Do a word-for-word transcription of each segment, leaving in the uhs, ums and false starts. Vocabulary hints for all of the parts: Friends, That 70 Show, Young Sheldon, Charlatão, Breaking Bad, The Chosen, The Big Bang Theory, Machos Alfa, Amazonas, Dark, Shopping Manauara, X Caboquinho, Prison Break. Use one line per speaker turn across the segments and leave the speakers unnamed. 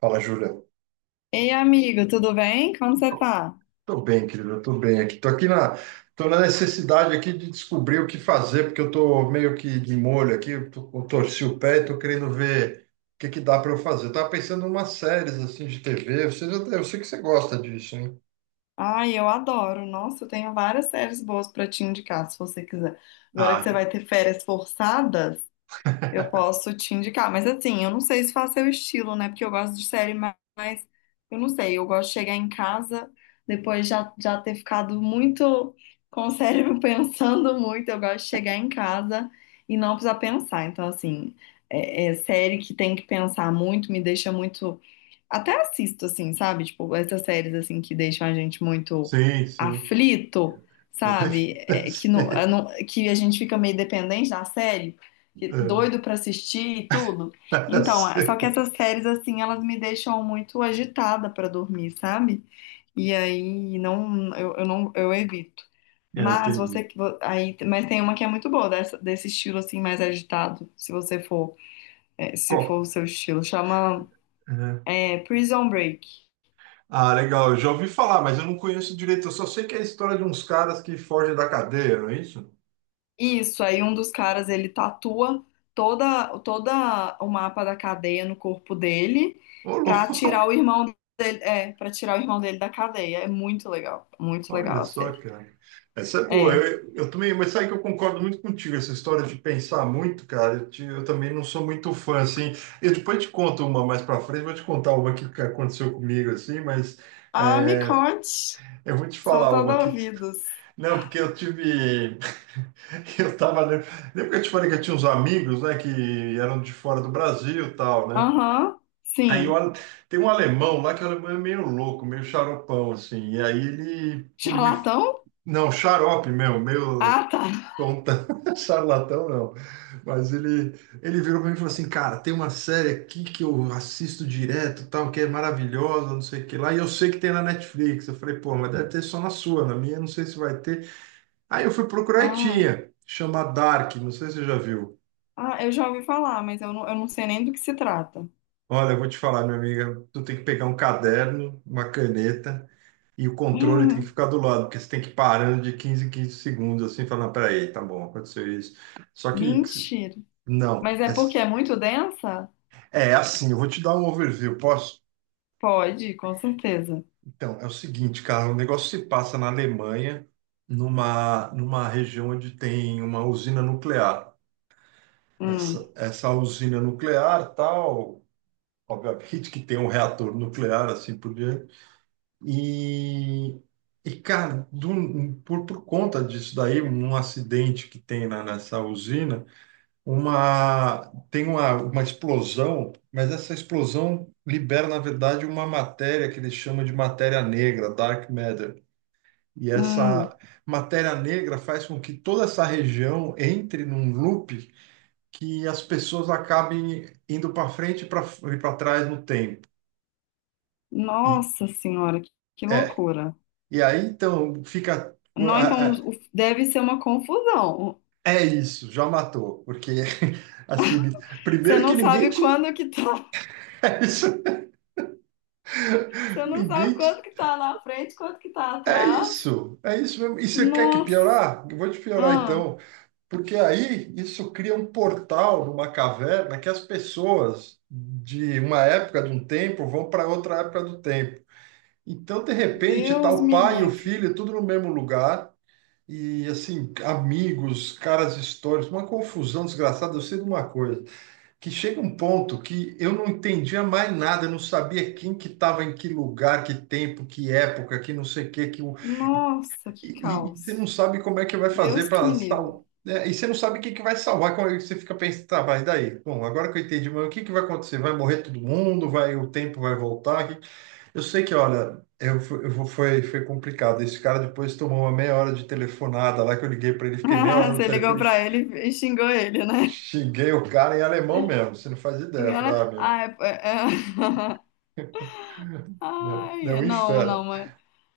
Fala, Júlia.
Ei, amigo, tudo bem? Como você tá?
Tô bem, querido, eu tô bem aqui. Tô aqui na, tô na necessidade aqui de descobrir o que fazer, porque eu tô meio que de molho aqui, eu, tô- eu torci o pé e tô querendo ver o que que dá para eu fazer. Eu tava pensando em umas séries assim de T V, você já, eu sei que você gosta disso, hein?
Ai, eu adoro. Nossa, eu tenho várias séries boas pra te indicar, se você quiser. Agora
Ah,
que você
então-
vai ter férias forçadas, eu posso te indicar. Mas assim, eu não sei se faz seu estilo, né? Porque eu gosto de série ma- mais. Eu não sei, eu gosto de chegar em casa depois já, já ter ficado muito com o cérebro pensando muito. Eu gosto de chegar em casa e não precisar pensar. Então, assim, é é série que tem que pensar muito, me deixa muito. Até assisto, assim, sabe? Tipo, essas séries, assim, que deixam a gente muito
sim, sim.
aflito, sabe? É, que, não, eu
Sei.
não- que a gente fica meio dependente da série, que- doido pra assistir e tudo.
É,
Então, é- só
sei.
que essas séries, assim, elas me deixam muito agitada pra dormir, sabe? E aí, não, eu, eu não, eu evito.
É,
Mas
entendi.
você, vo- aí, mas tem uma que é muito boa dessa- desse estilo assim mais agitado, se você for, é, se
Qual?
for o seu estilo, chama
Uhum.
é, Prison Break.
Ah, legal. Eu já ouvi falar, mas eu não conheço direito. Eu só sei que é a história de uns caras que fogem da cadeia, não é isso?
Isso, aí um dos caras ele tatua toda, toda o mapa da cadeia no corpo dele
Ô,
pra
louco.
tirar o irmão dele, é, para tirar o irmão dele da cadeia. É muito legal, muito legal
Olha
a
só,
série.
cara. Essa é boa.
É.
Eu, eu também, mas sabe que eu concordo muito contigo, essa história de pensar muito, cara. Eu, te- eu também não sou muito fã, assim. Eu depois te conto uma mais pra frente, vou te contar uma que que aconteceu comigo, assim, mas
Ah, me
é,
conte.
eu vou te
Sou
falar uma
toda
aqui.
ouvidos.
Não, porque eu tive. Eu tava. Lembra lembra que eu te falei que eu tinha uns amigos, né, que eram de fora do Brasil e tal, né?
Aham,
Aí eu,
sim.
al- tem um alemão lá que o alemão é meio louco, meio xaropão, assim. E aí ele. ele me
Charlatão?
não, xarope mesmo, meio
Ah, tá.
tonta, charlatão não. Mas ele, ele virou para mim e falou assim, cara, tem uma série aqui que eu assisto direto, tal, que é maravilhosa, não sei o que lá, e eu sei que tem na Netflix. Eu falei, pô, mas deve ter só na sua, na minha não sei se vai ter. Aí eu fui procurar e
Ah,
tinha, chama Dark, não sei se você já viu.
ah, eu já ouvi falar, mas eu não, eu não sei nem do que se trata.
Olha, eu vou te falar, minha amiga, tu tem que pegar um caderno, uma caneta, e o controle tem que
Ah,
ficar do lado, porque você tem que ir parando de quinze em quinze segundos, assim, falando, "Ah, peraí, tá bom, aconteceu isso. Só que,
mentira.
não,
Mas é
é
porque é muito densa?
É Assim, eu vou te dar um overview, posso?
Pode, com certeza.
Então, é o seguinte, cara, o negócio se passa na Alemanha, numa, numa região onde tem uma usina nuclear.
Hum.
Essa, essa usina nuclear, tal, obviamente que tem um reator nuclear, assim por diante. E, e cara, do- por, por conta disso daí, um acidente que tem na, nessa usina, uma tem uma, uma explosão, mas essa explosão libera, na verdade, uma matéria que eles chamam de matéria negra, dark matter. E
Hum,
essa matéria negra faz com que toda essa região entre num loop que as pessoas acabem indo para frente e para trás no tempo. E
nossa senhora, que, que
é.
loucura.
E aí então fica
Não, então
a- a-
no- o- deve ser uma confusão.
é isso, já matou, porque assim,
Você
primeiro que
não
ninguém
sabe
te
quando que tá,
é isso,
você não sabe
ninguém
quanto
te
que tá na frente, quanto que tá
é
atrás.
isso, é isso mesmo. E você quer que
Nossa,
piorar? Eu vou te piorar
ah,
então, porque aí isso cria um portal numa caverna que as pessoas de uma época de um tempo vão para outra época do tempo. Então, de repente, tá
Deus
o
me
pai e o
livre.
filho tudo no mesmo lugar e assim, amigos, caras históricos, uma confusão desgraçada. Eu sei de uma coisa, que chega um ponto que eu não entendia mais nada, eu não sabia quem que estava em que lugar, que tempo, que época, que não sei o que, que
Nossa, que
e, e você
caos.
não sabe como é que vai fazer
Deus que
para
me livre.
salvar. E você não sabe o que que vai salvar. Como é que você fica pensando, tá, mas daí? Bom, agora que eu entendi, mas o que que vai acontecer? Vai morrer todo mundo? Vai, o tempo vai voltar? Que- eu sei que, olha, eu, fu- eu fu- foi, foi complicado. Esse cara depois tomou uma meia hora de telefonada lá que eu liguei para ele, fiquei meia hora no
Você ligou
telefone,
pra
x-
ele e xingou ele, né?
xinguei o cara em alemão mesmo. Você não faz ideia.
E
Eu falei,
ela,
ah,
ah, é- é- é.
meu, meu, é
Ai,
um
não,
inferno.
não,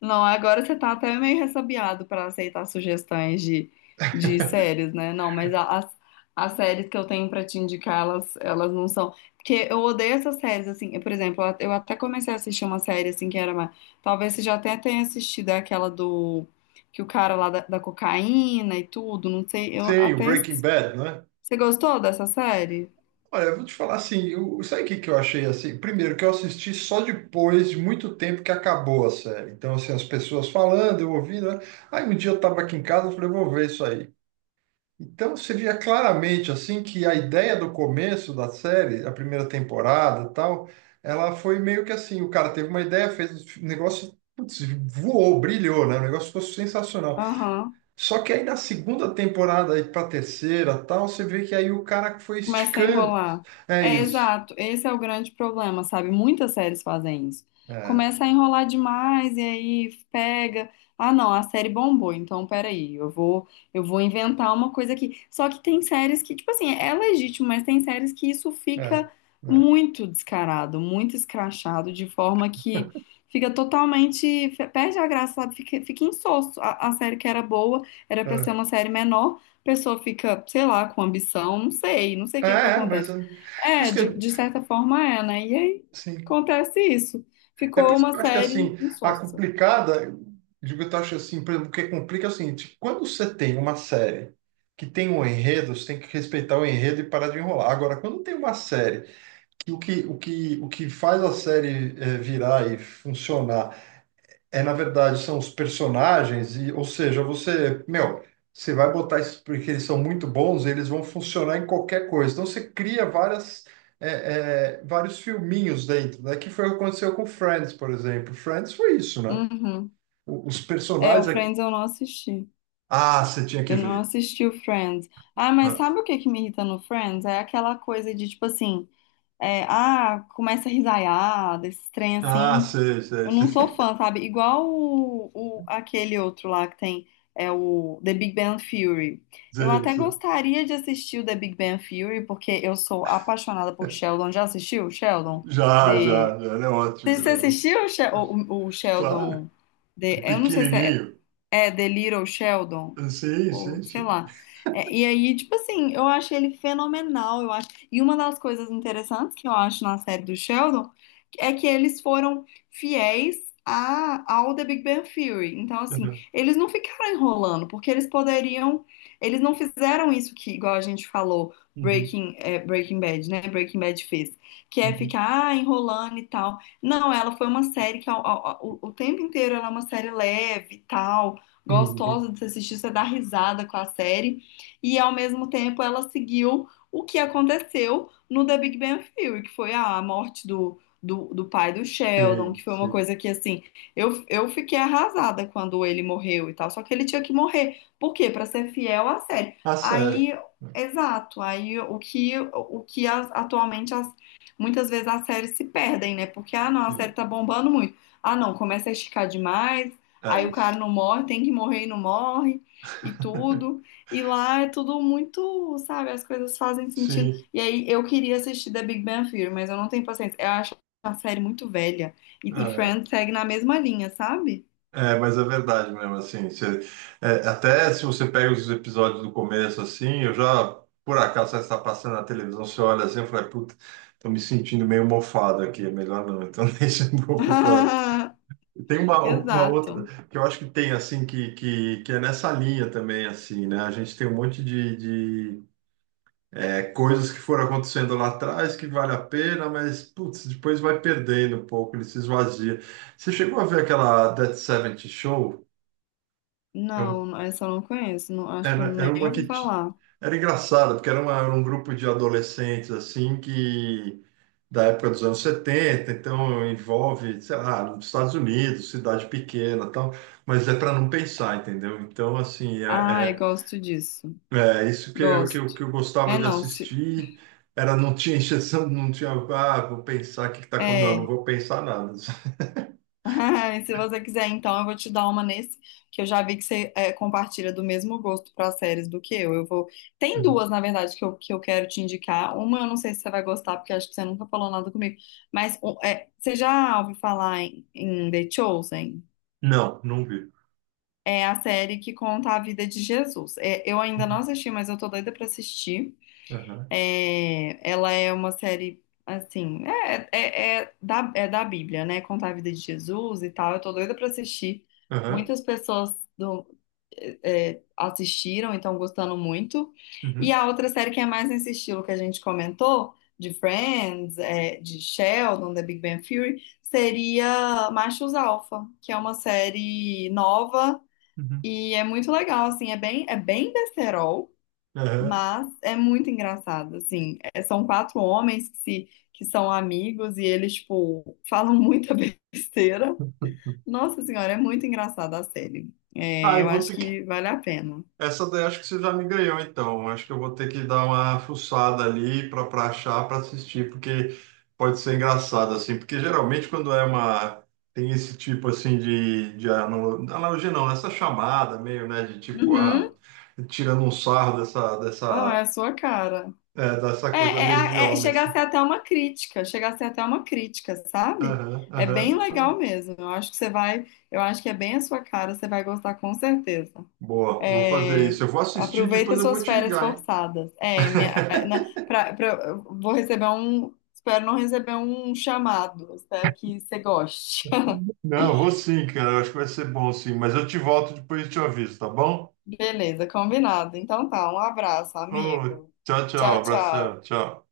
não, agora você tá até meio ressabiado para aceitar sugestões de, de séries, né? Não, mas a- as, as séries que eu tenho para te indicar, elas, elas não são. Porque eu odeio essas séries, assim. Por exemplo, eu até comecei a assistir uma série, assim, que era uma. Talvez você já até tenha assistido é aquela do. Que o cara lá da, da cocaína e tudo, não sei. Eu
Sim, o
até.
Breaking Bad, né?
Você gostou dessa série?
Olha, eu vou te falar assim, eu, sabe o que que eu achei assim? Primeiro, que eu assisti só depois de muito tempo que acabou a série. Então, assim, as pessoas falando, eu ouvindo, né? Aí um dia eu estava aqui em casa, eu falei, vou ver isso aí. Então, você via claramente, assim, que a ideia do começo da série, a primeira temporada e tal, ela foi meio que assim, o cara teve uma ideia, fez um negócio, putz, voou, brilhou, né? O negócio ficou sensacional.
Aham.
Só que aí na segunda temporada, aí pra terceira tal, você vê que aí o cara foi
Começa a
esticando.
enrolar.
É
É
isso.
exato, esse é o grande problema, sabe? Muitas séries fazem isso.
É,
Começa a enrolar demais e aí pega. Ah, não, a série bombou, então peraí, eu vou, eu vou inventar uma coisa aqui. Só que tem séries que, tipo assim, é legítimo, mas tem séries que isso
é,
fica
é,
muito descarado, muito escrachado, de forma que fica totalmente, perde a graça, sabe? Fica, fica insosso. A, a série que era boa era pra ser
é,
uma série menor pessoa fica, sei lá, com ambição, não sei, não sei o
É,
que que
é, mas
acontece.
é, por
É,
isso que,
de, de certa forma é, né? E aí
assim,
acontece isso.
é por
Ficou
isso que eu
uma
acho que,
série
assim, a
insossa.
complicada, eu digo, eu acho assim, por exemplo, o que complica é o seguinte, quando você tem uma série que tem um enredo, você tem que respeitar o enredo e parar de enrolar. Agora, quando tem uma série que o que, o que, o que faz a série eh, virar e funcionar é, na verdade, são os personagens, e, ou seja, você, meu, você vai botar isso porque eles são muito bons, eles vão funcionar em qualquer coisa. Então você cria várias, é, é, vários filminhos dentro, né? Que foi o que aconteceu com Friends, por exemplo. Friends foi isso, né?
Uhum.
O- Os
É, o
personagens aqui.
Friends eu não assisti.
Ah, você tinha que
Eu não
ver.
assisti o Friends. Ah, mas
Ah,
sabe o que que me irrita no Friends? É aquela coisa de tipo assim, é, ah, começa a risaiar, desse trem
ah,
assim.
sei, sei,
Eu não sou
sei,
fã, sabe? Igual o, o- aquele outro lá que tem, é o The Big Bang Theory. Eu
sei,
até
sei.
gostaria de assistir o The Big Bang Theory, porque eu sou apaixonada por Sheldon. Já assistiu, Sheldon?
Já,
The...
já, já, ele é
Você
ótimo, ele
você
é ótimo.
assistiu o, She- o- o
Claro,
Sheldon? The...
o
Eu não sei se é,
pequenininho.
é The Little Sheldon
Sim,
ou
sim,
sei
sim.
lá. É, e aí, tipo assim, eu achei ele fenomenal, eu acho. E uma das coisas interessantes que eu acho na série do Sheldon é que eles foram fiéis a, ao The Big Bang Theory. Então, assim,
Uhum,
eles não ficaram enrolando, porque eles poderiam, eles não fizeram isso que, igual a gente falou,
uhum,
Breaking, é, Breaking Bad, né? Breaking Bad fez, que é ficar ah, enrolando e tal. Não, ela foi uma série que ao- ao- ao- o tempo inteiro ela é uma série leve e tal
uhum.
gostosa de se assistir, você dá risada com a série. E ao mesmo tempo ela seguiu o que aconteceu no The Big Bang Theory, que foi a morte do, do, do pai do Sheldon,
Sim,
que foi uma
sim.
coisa que assim, eu, eu fiquei arrasada quando ele morreu e tal. Só que ele tinha que morrer. Por quê? Pra ser fiel à série.
Ah, sério.
Aí, exato, aí o que, o que as- atualmente as, muitas vezes as séries se perdem, né? Porque, ah, não, a série
Sim,
tá bombando muito. Ah, não, começa a esticar demais,
é
aí o
isso.
cara não morre, tem que morrer e não morre e tudo. E lá é tudo muito, sabe, as coisas fazem sentido.
Sim,
E aí eu queria assistir The Big Bang Theory, mas eu não tenho paciência. Eu acho a série muito velha. E, e
é,
Friends segue na mesma linha, sabe?
é, mas é verdade mesmo, assim, você- é, até se você pega os episódios do começo, assim, eu já, por acaso, você está passando na televisão, você olha assim, eu falei, puta, tô me sentindo meio mofado aqui, é melhor não, então deixa eu vou pro próximo. Tem uma, uma outra,
Exato.
que eu acho que tem, assim, que, que, que é nessa linha também, assim, né, a gente tem um monte de, de É, coisas que foram acontecendo lá atrás que vale a pena, mas putz, depois vai perdendo um pouco, ele se esvazia. Você chegou a ver aquela That seventy Show? É um-
Não, essa eu não conheço. Não, acho que eu
Era, era
nem
uma
ouvi
que ti-
falar.
era engraçada, porque era, uma- era um grupo de adolescentes assim que da época dos anos setenta, então envolve, sei lá, nos Estados Unidos, cidade pequena, e tal, mas é para não pensar, entendeu? Então assim, é,
Ai,
é,
gosto disso.
é, isso que eu, que eu,
Gosto.
que eu gostava
É
de
não, se,
assistir era não tinha injeção, não tinha, ah, vou pensar o que que tá acontecendo. Não, não
é.
vou pensar nada.
E se você quiser, então, eu vou te dar uma nesse, que eu já vi que você é, compartilha do mesmo gosto para séries do que eu. Eu vou. Tem
Uhum.
duas, na verdade, que eu, que eu quero te indicar. Uma eu não sei se você vai gostar, porque acho que você nunca falou nada comigo. Mas um, é, você já ouviu falar em, em The Chosen?
Não, não vi.
É a série que conta a vida de Jesus. É, eu ainda não
Uhum.
assisti, mas eu tô doida para assistir.
Aham,
É, ela é uma série, assim, é, é, é da, é da Bíblia, né? Contar a vida de Jesus e tal. Eu tô doida pra assistir.
aham,
Muitas pessoas do- é, é, assistiram e estão gostando muito. E
uhum,
a outra série que é mais nesse estilo que a gente comentou, de Friends, é, de Sheldon, da Big Bang Theory, seria Machos Alfa, que é uma série nova
uhum,
e é muito legal, assim, é bem, é bem besterol.
aham.
Mas é muito engraçado, assim. É, são quatro homens que, se, que são amigos e eles, tipo, falam muita besteira. Nossa Senhora, é muito engraçada a série. É,
Ah, eu
eu
vou
acho
ter que
que vale a pena.
essa daí acho que você já me ganhou, então. Acho que eu vou ter que dar uma fuçada ali para para achar, para assistir, porque pode ser engraçado, assim. Porque geralmente quando é uma... Tem esse tipo, assim, de, de analo- analogia, não. Né? Essa chamada meio, né, de tipo, ah,
Uhum.
tirando um sarro dessa,
Ah, é
dessa,
a sua cara.
é, dessa
É,
coisa
é,
meio
a-
de
é,
homem,
chega a ser
assim.
até uma crítica, chega a ser até uma crítica, sabe?
Aham,
É
aham,
bem
legal.
legal mesmo. Eu acho que você vai, eu acho que é bem a sua cara, você vai gostar com certeza.
Boa, eu vou fazer
É,
isso. Eu vou assistir, depois
aproveita
eu vou
suas
te
férias
ligar, hein?
forçadas. É, minha, na, pra, pra- eu vou receber um. Espero não receber um chamado. Espero que você goste.
Não, eu vou sim, cara. Eu acho que vai ser bom, sim. Mas eu te volto depois e te aviso, tá bom?
Beleza, combinado. Então tá, um abraço,
Oh,
amigo.
tchau, tchau.
Tchau,
Abração.
tchau.
Tchau.